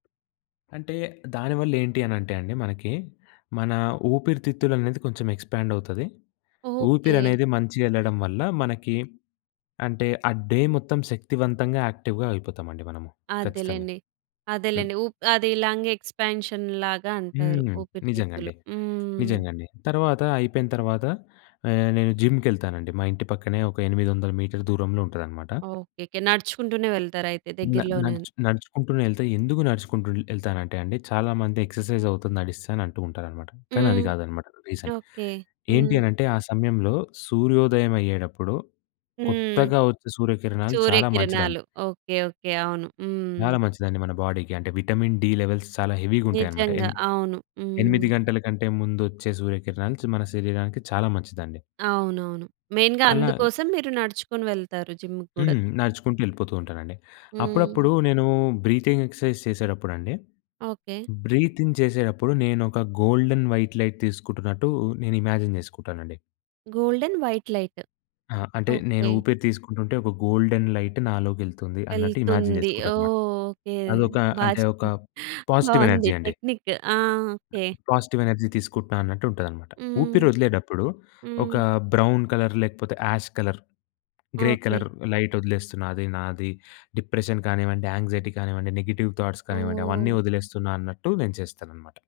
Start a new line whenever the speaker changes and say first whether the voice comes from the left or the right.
left: అంటే, దాని వల్ల ఏంటి అనంటే అండి మనకి, మన ఊపిరితిత్తులు అనేది కొంచెం ఎక్స్‌పాండ్ అవుతది.
right: ఓకే.
left: ఊపిరనేది మంచిగెళ్ళడం వల్ల మనకి అంటే, ఆ డే మొత్తం శక్తివంతంగా, యాక్టివ్‌గా, అయిపోతామండి మనము. ఖచ్చితంగా.
right: అదెలేండి.
left: హ్మ్.
right: అదేలెండి. ఊప్ అది లంగ్ ఎక్స్‌‌పాన్షన్‌ లాగా అంటారు.
left: హ్మ్.
right: ఊపిరితిత్తులు.
left: నిజంగండి.
right: హ్మ్.
left: నిజంగండి. తర్వాత అయిపోయిన తర్వాత ఆహ్, నేను జిమ్‌కె‌ళ్తానండి, మా ఇంటి పక్కనే ఒక 800 మీటర్ దూరంలో ఉంటదనమాట.
right: ఓకేకే. నడుచుకుంటూనే వెళ్తారయితే
left: న
right: దగ్గరలోనని.
left: నడుచు నడుచుకుంటూనే వెళ్తే ఎందుకు నడుచుకుంటూ ఎళ్తానంటే, అండి చాలా మంది ఎక్సర్‌సైజ్ అవుతుంది నడిస్తే అని అంటూ ఉంటారన్నమాట. కానీ అది
right: హ్మ్.
left: కాదన్నమాట రీజన్.
right: ఓకే.
left: ఏంటి
right: హ్మ్.
left: అనంటే, ఆ సమయంలో సూర్యోదయం అయ్యేటప్పుడు
right: హ్మ్.
left: కొత్తగా వచ్చే సూర్యకిరణాలు చాలా మంచిదండి.
right: సూర్యకిరణాలు. ఓకే. ఓకే. అవును.
left: చాలా
right: హ్మ్.
left: మంచిదండి మన బాడీకి. అంటే విటమిన్ డి లెవెల్స్ చాలా హెవీగుంటయన్నమాట.
right: నిజంగా.
left: ఎన్
right: అవును.
left: ఎనిమిది
right: హ్మ్.
left: గంటల కంటే ముందొచ్చే సూర్యకిరణాలు చ మన శరీరానికి చాలా మంచిదండి.
right: అవునవును. మెయిన్‌గా
left: అలాగ
right: అందుకోసం, మీరు నడుచుకొని వెళ్తారు జిమ్ముకి గూడా.
left: హ్మ్. నడుచుకుంటూ వెళ్ళిపోతూ ఉంటానండి. అప్పుడప్పుడు
right: హ్మ్.
left: నేను బ్రీతింగ్ ఎక్సర్‌సైజ్ చేసేటప్పుడండి.
right: ఓకే.
left: బ్రీతిన్ చేసేటప్పుడు నేనొక గోల్డెన్ వైట్ లైట్ తీసుకుంటున్నట్టు నేను ఇమాజిన్ చేసుకుంటానండి.
right: Golden white light.
left: ఆ! అంటే నేను
right: ఓకే.
left: ఊపిరి తీసుకుంటుంటే, ఒక గోల్డెన్ లైట్ నాలోకి వెళ్తుంది అన్నట్టు ఇమాజిన్
right: వెళ్తుంది.
left: చేసుకుంటాననమాట.
right: ఓహ్! ఓకే.
left: అదొక
right: బా
left: అంటే ఒక
right: చెప్పారు.
left: పాజిటివ్
right: బాగుంది
left: ఎనర్జీ అండి.
right: టెక్నిక్. ఆ! ఓకే.
left: పాజిటివ్ ఎనర్జీ తీసుకుంటున్నా అన్నట్టు ఉంటదనమాట. ఊపిరి
right: హ్మ్.
left: ఒదిలేటప్పుడు ఒక
right: హ్మ్.
left: బ్రౌన్ కలర్, లేకపోతే ash colour, grey
right: okay.
left: Colour light వదిలేస్తున్న. అది నాది డిప్రెషన్ కానివ్వండి, యాంక్సైటీ కానివ్వండి, నెగెటివ్ థాట్స్ కానివ్వండి,
right: ఓహ్!
left: అవన్నీ వదిలేస్తున్నా అన్నట్టు నేను చేస్తానన్నమాట.